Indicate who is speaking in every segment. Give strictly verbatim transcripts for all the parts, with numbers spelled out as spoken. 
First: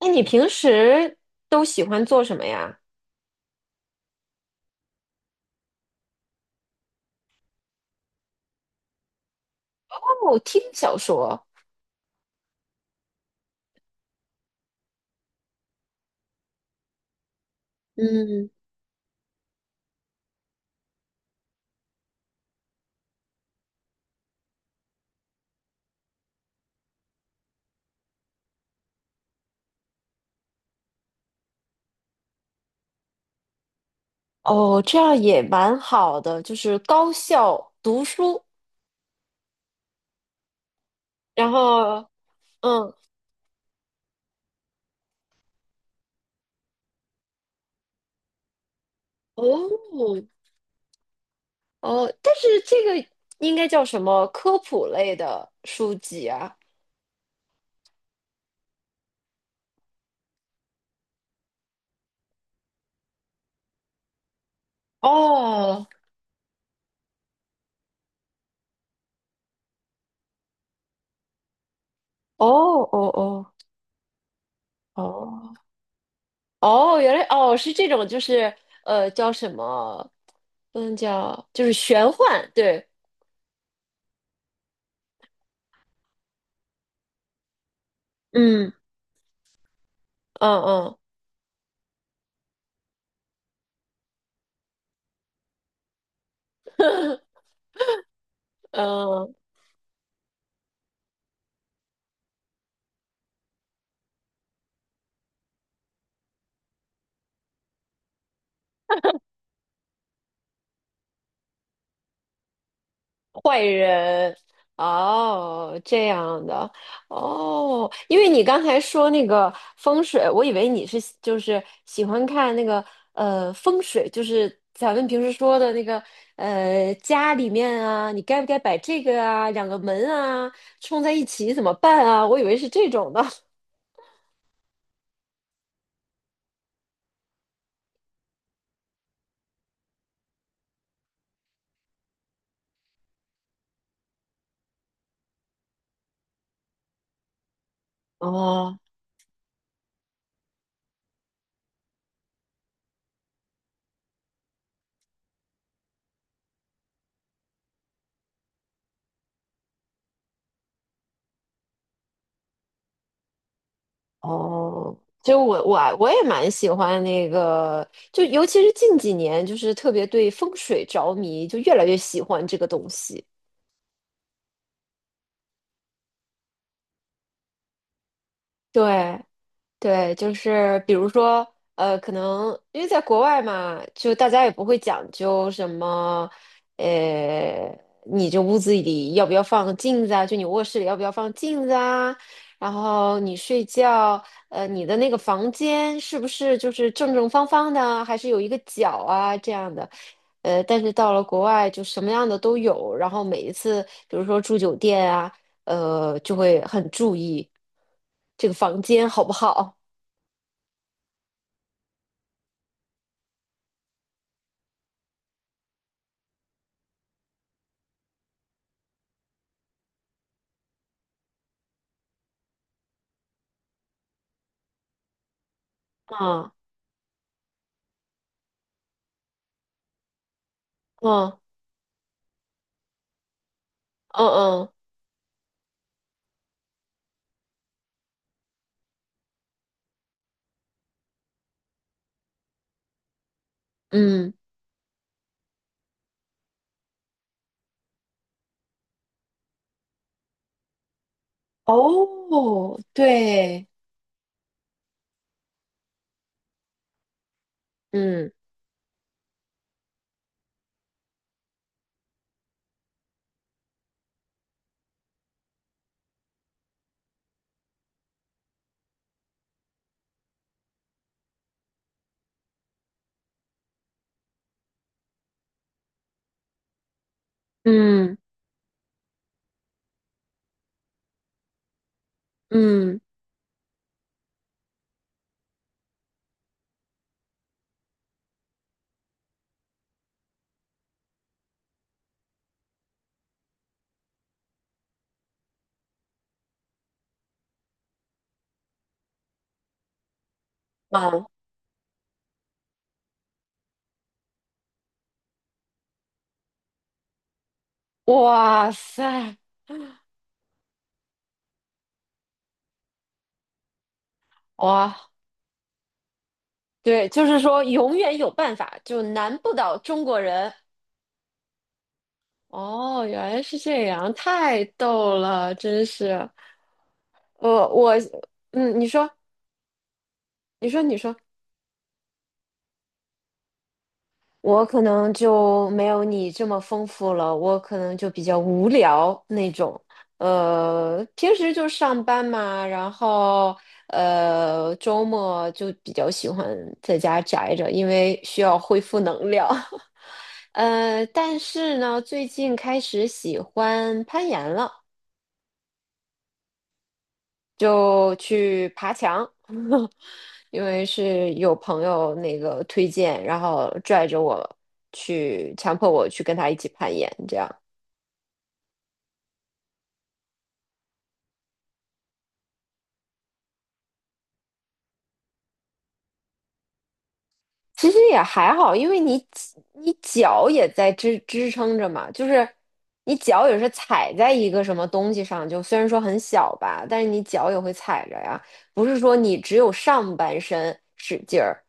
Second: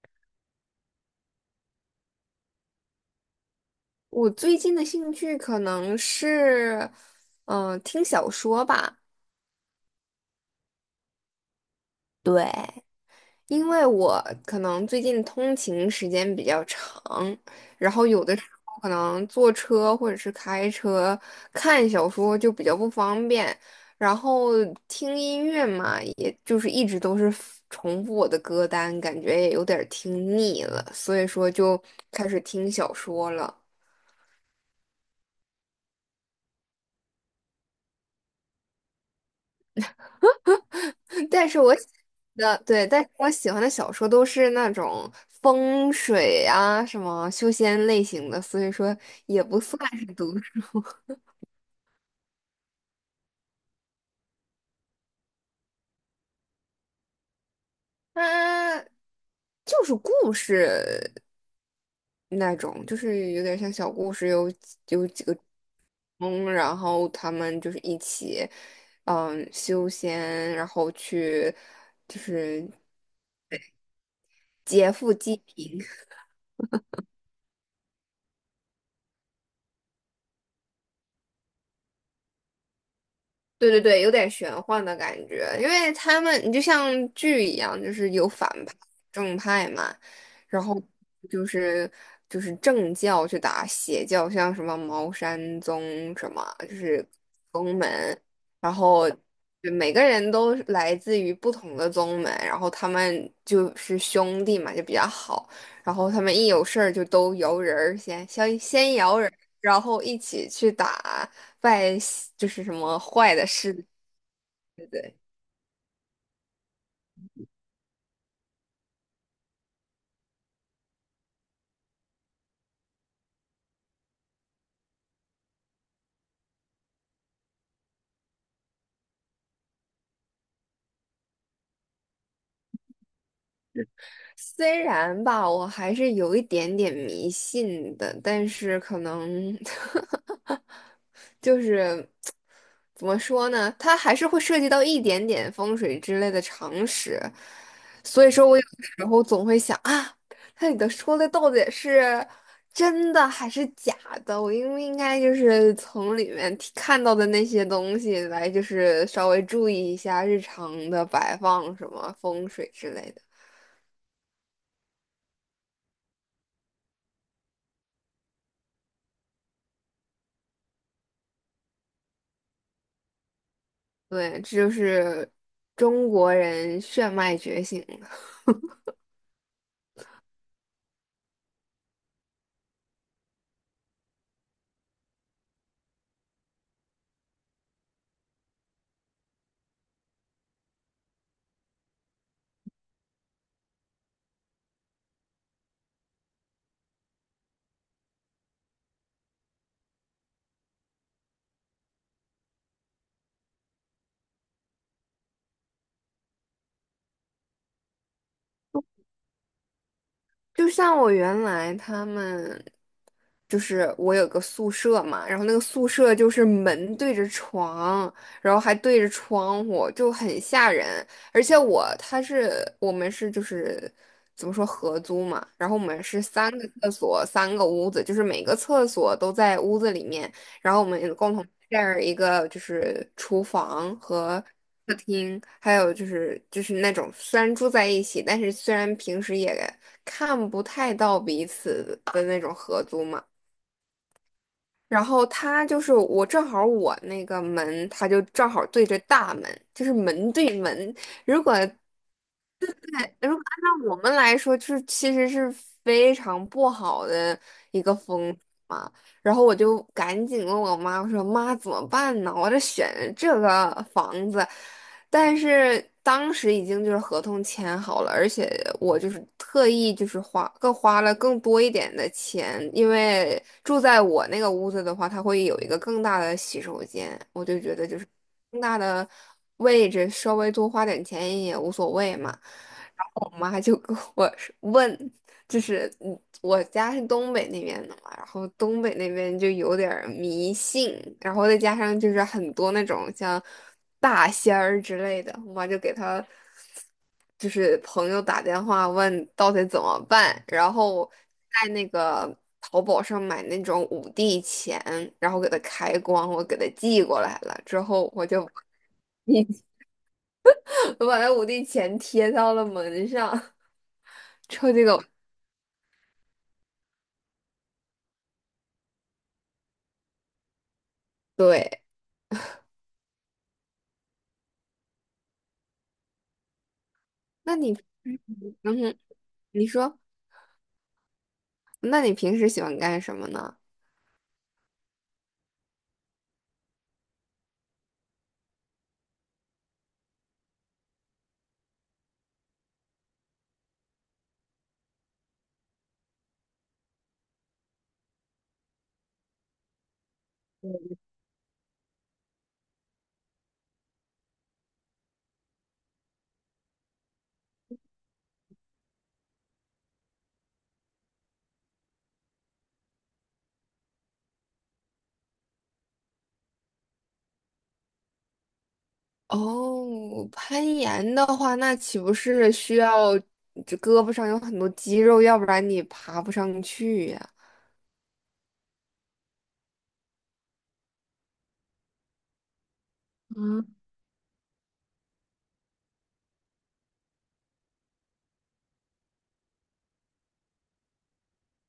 Speaker 1: 那你平时都喜欢做什么呀？
Speaker 2: 我最近的兴趣可能是，嗯、听小说吧。
Speaker 1: 哦，听小说，
Speaker 2: 对，因为我可能最近通勤时间比较长，然后有的时
Speaker 1: 嗯。
Speaker 2: 候可能坐车或者是开车看小说就比较不方便，然后听音乐嘛，也就是一直都是重复我的歌单，感觉也有点儿听腻了，所以说就开始听小说了。
Speaker 1: 哦，这样也蛮好的，就是高效读书。
Speaker 2: 但
Speaker 1: 然
Speaker 2: 是我喜
Speaker 1: 后，
Speaker 2: 的对，
Speaker 1: 嗯，
Speaker 2: 但是我喜欢的小说都是那种风水啊、什么修仙类型的，所以说也不算是
Speaker 1: 哦，
Speaker 2: 读书，
Speaker 1: 哦，但是这个应该叫什么科普类的书籍啊？
Speaker 2: 它就是故事那种，就是有点像小故事，有有几个主
Speaker 1: 哦，
Speaker 2: 公然后他们就是一起，嗯，修仙，然后去就
Speaker 1: 哦，
Speaker 2: 是
Speaker 1: 哦，哦，
Speaker 2: 劫富济
Speaker 1: 哦，
Speaker 2: 贫。
Speaker 1: 哦，原来哦是这种，就是呃，叫什么？嗯，叫，就是玄幻，对，
Speaker 2: 对对对，有点玄幻的感觉，因为他们你就像剧一样，就是有反
Speaker 1: 嗯，
Speaker 2: 派、正派嘛，
Speaker 1: 嗯
Speaker 2: 然后
Speaker 1: 嗯。
Speaker 2: 就是就是正教去打邪教，像什么茅山宗什么，就是宗门，然 后
Speaker 1: 嗯，
Speaker 2: 就每个人都是来自于不同的宗门，然后他们就是兄弟嘛，就比较好，然后他们一有事儿就都摇人儿先先先摇人儿，然后一起去打。坏就是什么坏的
Speaker 1: 坏
Speaker 2: 事。
Speaker 1: 人。哦，这样的。哦，因为你刚才说那个风水，我以为你是就是喜欢看那个呃风水，就是咱们平时说的那个呃家里面啊，你该不该摆这个啊，两个门啊冲在一起怎么办啊？我以为是这种的。
Speaker 2: 虽然吧，我还是有一点点迷信的，但是可能 就是怎么说呢？它还是会涉及到一点点风水之类的常识，所以说我有
Speaker 1: 哦
Speaker 2: 的时候总会想啊，它里头说的到底是真的还是假的？我应不应该就是从里面提看到的那些东西来，就是稍微注意一下日常的摆放什么风水之类的。
Speaker 1: 哦，就我我我也蛮喜欢那个，就尤其是近几年，就是特别对风水着迷，就越来越喜欢这个东西。
Speaker 2: 对，这就是中国人血脉觉醒。
Speaker 1: 对，对，就是比如说，呃，可能因为在国外嘛，就大家也不会讲究什么。呃，你这屋子里要不要放镜子啊？就你卧室里要不要放镜子啊？然后你睡觉，呃，你的那个房间是不是就是正正方方的啊，还是有一个角啊这样的？呃，但是到了国外就什么样的都有，然后每一次，比如说住酒店啊，呃，就会很注意这个房间好不好。
Speaker 2: 就像我原来他们，就是我有个宿舍嘛，然后那个宿舍就是门对着床，然后还对着窗户，就很吓人。而且我他是我们是就是怎么说合租嘛，然后我们是三
Speaker 1: 嗯
Speaker 2: 个厕所三个屋子，就是每个厕所都在屋子里面，然后我们共
Speaker 1: 嗯
Speaker 2: 同 share 一个就是厨房
Speaker 1: 嗯
Speaker 2: 和
Speaker 1: 嗯
Speaker 2: 听，还有就是就是那种虽然住在一起，但是虽然平时也看不太到彼此的那种合租嘛。
Speaker 1: 嗯，
Speaker 2: 然后他就是我正好我那个门，他就正好对着大门，就是门对门。如果
Speaker 1: 哦，
Speaker 2: 如果
Speaker 1: 对，
Speaker 2: 按照我们来说，就是其实是非常不好的一个风
Speaker 1: 嗯
Speaker 2: 水嘛。然后我就赶紧问我妈，我说妈怎么办呢？我这选这个房子，但是当时已经就是合同签好了，而且我就是特意就是花更花了更多一点的钱，因为住在我那个屋子的话，它会有一个更大的洗手间，我就觉得就是
Speaker 1: 嗯
Speaker 2: 更大的位置，稍微多花点钱也无所谓嘛。
Speaker 1: 嗯
Speaker 2: 我妈就跟我说问，就是嗯我家是东北那边的嘛，然后东北那边就有点儿迷信，然后再加上就是很多那种像大仙儿之类的，我妈就给她就是朋友打电话问到底怎么办，然后
Speaker 1: 嗯，
Speaker 2: 在那个淘宝上买那种五帝钱，然后给它开光，我给它寄过来了之后，我就
Speaker 1: 哇塞，
Speaker 2: 我把那五帝钱贴到了门上。之后这
Speaker 1: 哇，
Speaker 2: 个
Speaker 1: 对，就是说永远有办法，就难不倒中国人。
Speaker 2: 对。
Speaker 1: 哦，原来是这样，太逗了，真是。
Speaker 2: 那
Speaker 1: 我
Speaker 2: 你，
Speaker 1: 我，嗯，
Speaker 2: 嗯
Speaker 1: 你
Speaker 2: 哼。
Speaker 1: 说，
Speaker 2: 你说。
Speaker 1: 你说，你说。
Speaker 2: 那你平时喜欢干什么呢？
Speaker 1: 我可能就没有你这么丰富了，我可能就比较无聊那种。呃，平时就上班嘛。然后呃，周末就比较喜欢在家宅着，因为需要恢复能量。呃，但是呢，最近开始喜欢攀岩了。就去爬墙，因为是有朋友那个推荐，然后拽着我去，强迫我去跟他一起攀岩，这样。
Speaker 2: 哦，攀岩的话，那岂不是需要这胳膊上有很多肌肉，要不然你爬不上去呀？
Speaker 1: 其实也还好，因为你你脚也在支支撑着嘛，就是你脚也
Speaker 2: 嗯，
Speaker 1: 是踩在一个什么东西上，就虽然说很小吧，但是你脚也会踩着呀，不是说你只有上半身使劲儿。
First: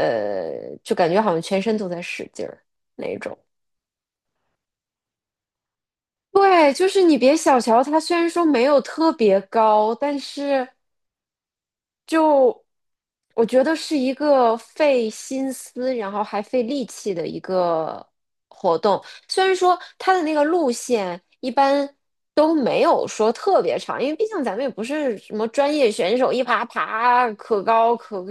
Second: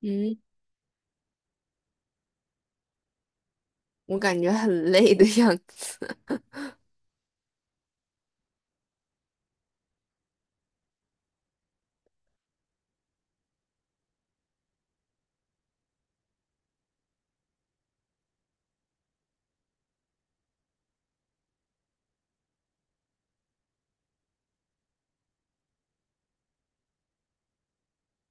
Speaker 2: 嗯，
Speaker 1: 就感觉好像全身都在使劲儿那种。
Speaker 2: 我感觉很累的样子。
Speaker 1: 对，就是你别小瞧它，虽然说没有特别高，但是就我觉得是一个费心思，然后还费力气的一个活动。虽然说它的那个路线一般都没有说特别长，因为毕竟咱们也不是什么专业选手，一爬爬可高可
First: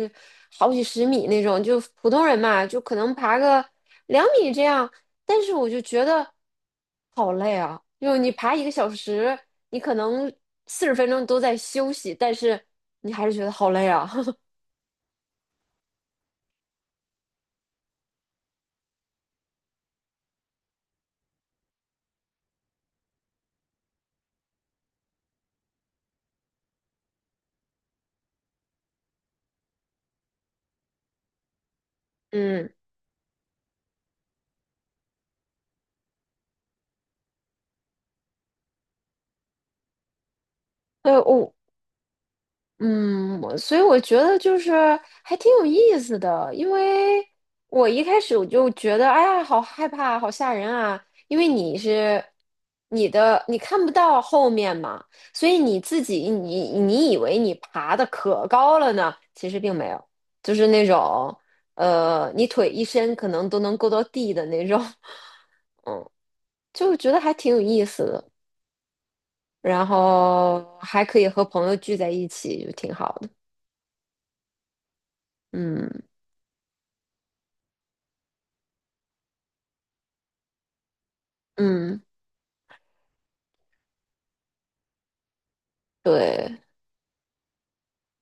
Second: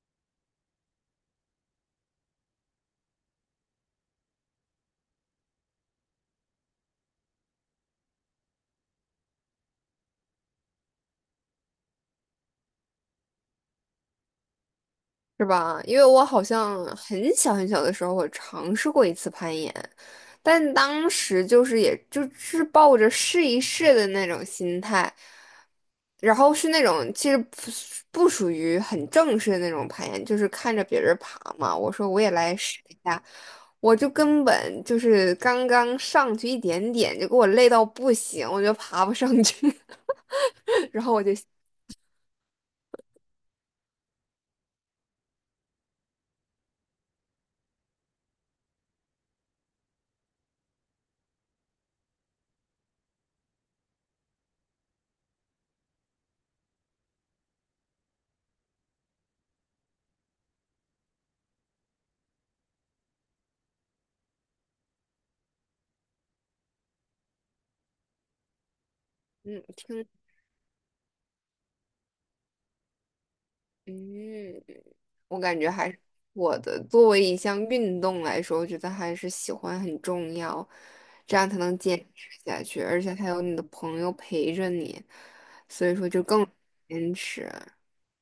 Speaker 1: 好几十米那种，就普通人嘛，就可能爬个两米这样。但是我就觉得好累啊，就你爬一个小时，你可能四十分钟都在休息，但是你还是觉得好累啊。
Speaker 2: 是吧？因为我好像很小很小的时候，我尝试过一次攀岩，但当时就是也就是抱着试一试的那种心态，然后是那种其实不属不属于很正式的那种攀岩，就是看着别人爬嘛，我说我也来
Speaker 1: 嗯，
Speaker 2: 试一下，我就根本就是刚刚上去一点点，就给我累到不行，我就爬不上去，然后
Speaker 1: 对，
Speaker 2: 我就
Speaker 1: 我嗯，我所以我觉得就是还挺有意思的，因为我一开始我就觉得，哎呀，好害怕，好吓人啊！因为你是你的，你看不到后面嘛，所以你自己你你以为你爬的可高了呢，其实并没有，就是那种呃，你腿一伸可能都能够到地的那种。就觉得还挺有意思的，
Speaker 2: 嗯
Speaker 1: 然
Speaker 2: 听
Speaker 1: 后还可以和朋友聚在一起，就挺好的，
Speaker 2: 嗯。我感觉还是
Speaker 1: 嗯
Speaker 2: 我的作为一项运动来说，我觉得还是喜欢很重要，这样才能坚
Speaker 1: 嗯。
Speaker 2: 持下去，而且还有你的朋友陪着你，所以说就更
Speaker 1: 对
Speaker 2: 坚持，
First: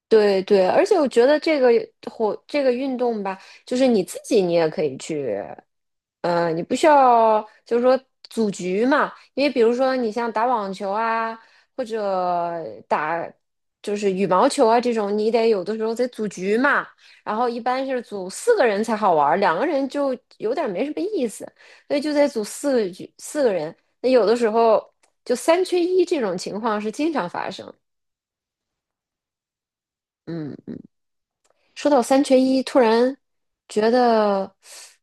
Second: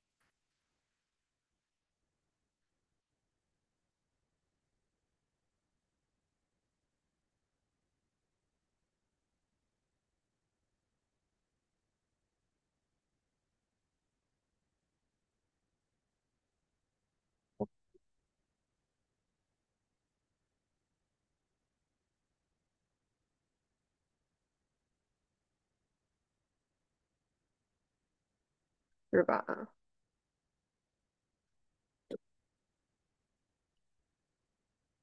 Speaker 1: 对对，而且我觉得这个活这个运动吧，就是你自己你也可以去。嗯，你不需要就是说组局嘛，因为比如说你像打网球啊，或者打就是羽毛球啊这种，你得有的时候得组局嘛，然后一般是组四个人才好玩儿，两个人就有点儿没什么意思，所以就得组四个局四个人，那有的时候就三缺一这种情况是经常发生。
Speaker 2: 是吧？
Speaker 1: 嗯。说到三缺一，突然觉得，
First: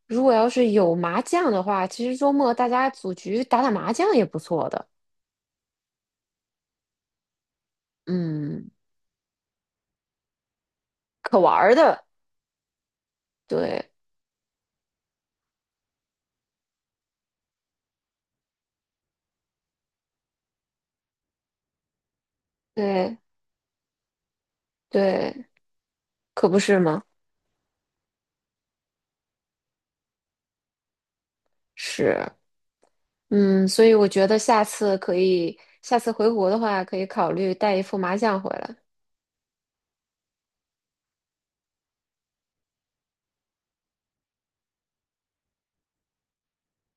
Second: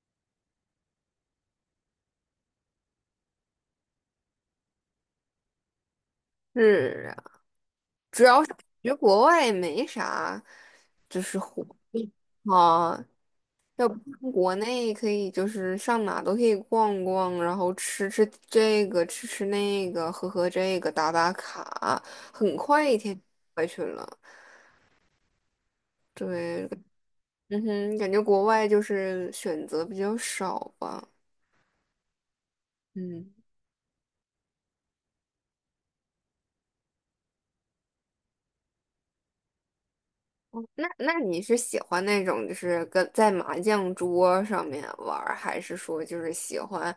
Speaker 1: 如果要是有麻将的话，其实周末大家组局打打麻将也不错的。
Speaker 2: 是啊，主要是感
Speaker 1: 嗯，
Speaker 2: 觉国外没啥，就是
Speaker 1: 可玩
Speaker 2: 活
Speaker 1: 儿
Speaker 2: 动
Speaker 1: 的，
Speaker 2: 啊，
Speaker 1: 对
Speaker 2: 要不像国内可以就是上哪都可以逛逛，然后吃吃这个，吃吃那个，喝喝这个，打打卡，很快一
Speaker 1: 对
Speaker 2: 天过去了。
Speaker 1: 对，可不
Speaker 2: 对，
Speaker 1: 是吗？
Speaker 2: 嗯哼，感觉国外就是选择比较少吧。
Speaker 1: 是，
Speaker 2: 嗯。
Speaker 1: 嗯，所以我觉得下次可以，下次回国的话，可以考虑带一副麻将回来。
Speaker 2: 哦那那你是喜欢那种就是跟在麻将桌上面玩儿，还是说就是喜欢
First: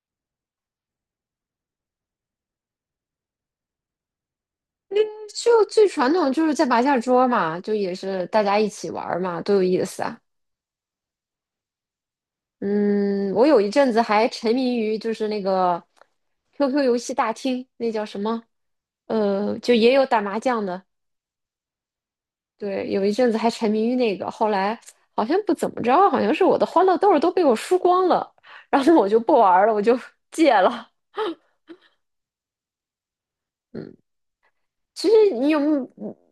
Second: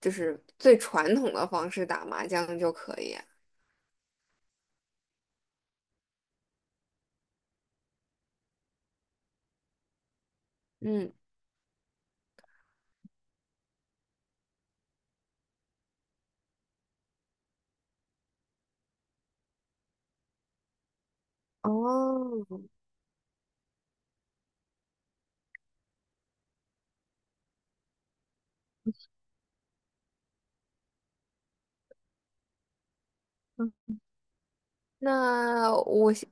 Speaker 2: 就是最传统的方式打麻将就可以啊
Speaker 1: 就最传统就是在麻将桌嘛，就也是大家一起玩儿嘛，多有意思啊！
Speaker 2: 嗯，
Speaker 1: 嗯，我有一阵子还沉迷于就是那个 Q Q 游戏大厅，那叫什么？呃，就也有打麻将的。
Speaker 2: 哦。
Speaker 1: 对，有一阵子还沉迷于那个，后来好像不怎么着，好像是我的欢乐豆儿都被我输光了，然后我就不玩儿了，我就 戒了。
Speaker 2: 嗯
Speaker 1: 嗯，其实你有没
Speaker 2: 那我
Speaker 1: 有？
Speaker 2: 先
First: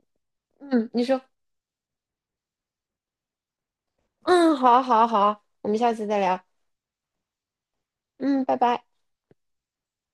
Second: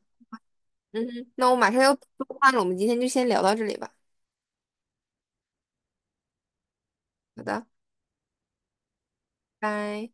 Speaker 1: 嗯，嗯你
Speaker 2: 嗯
Speaker 1: 说，
Speaker 2: 哼。那我马上要做饭了，我们今天就先聊到这里吧。
Speaker 1: 嗯，好啊好啊好啊我们下次再聊。
Speaker 2: 好的，
Speaker 1: 嗯，拜拜。
Speaker 2: 拜。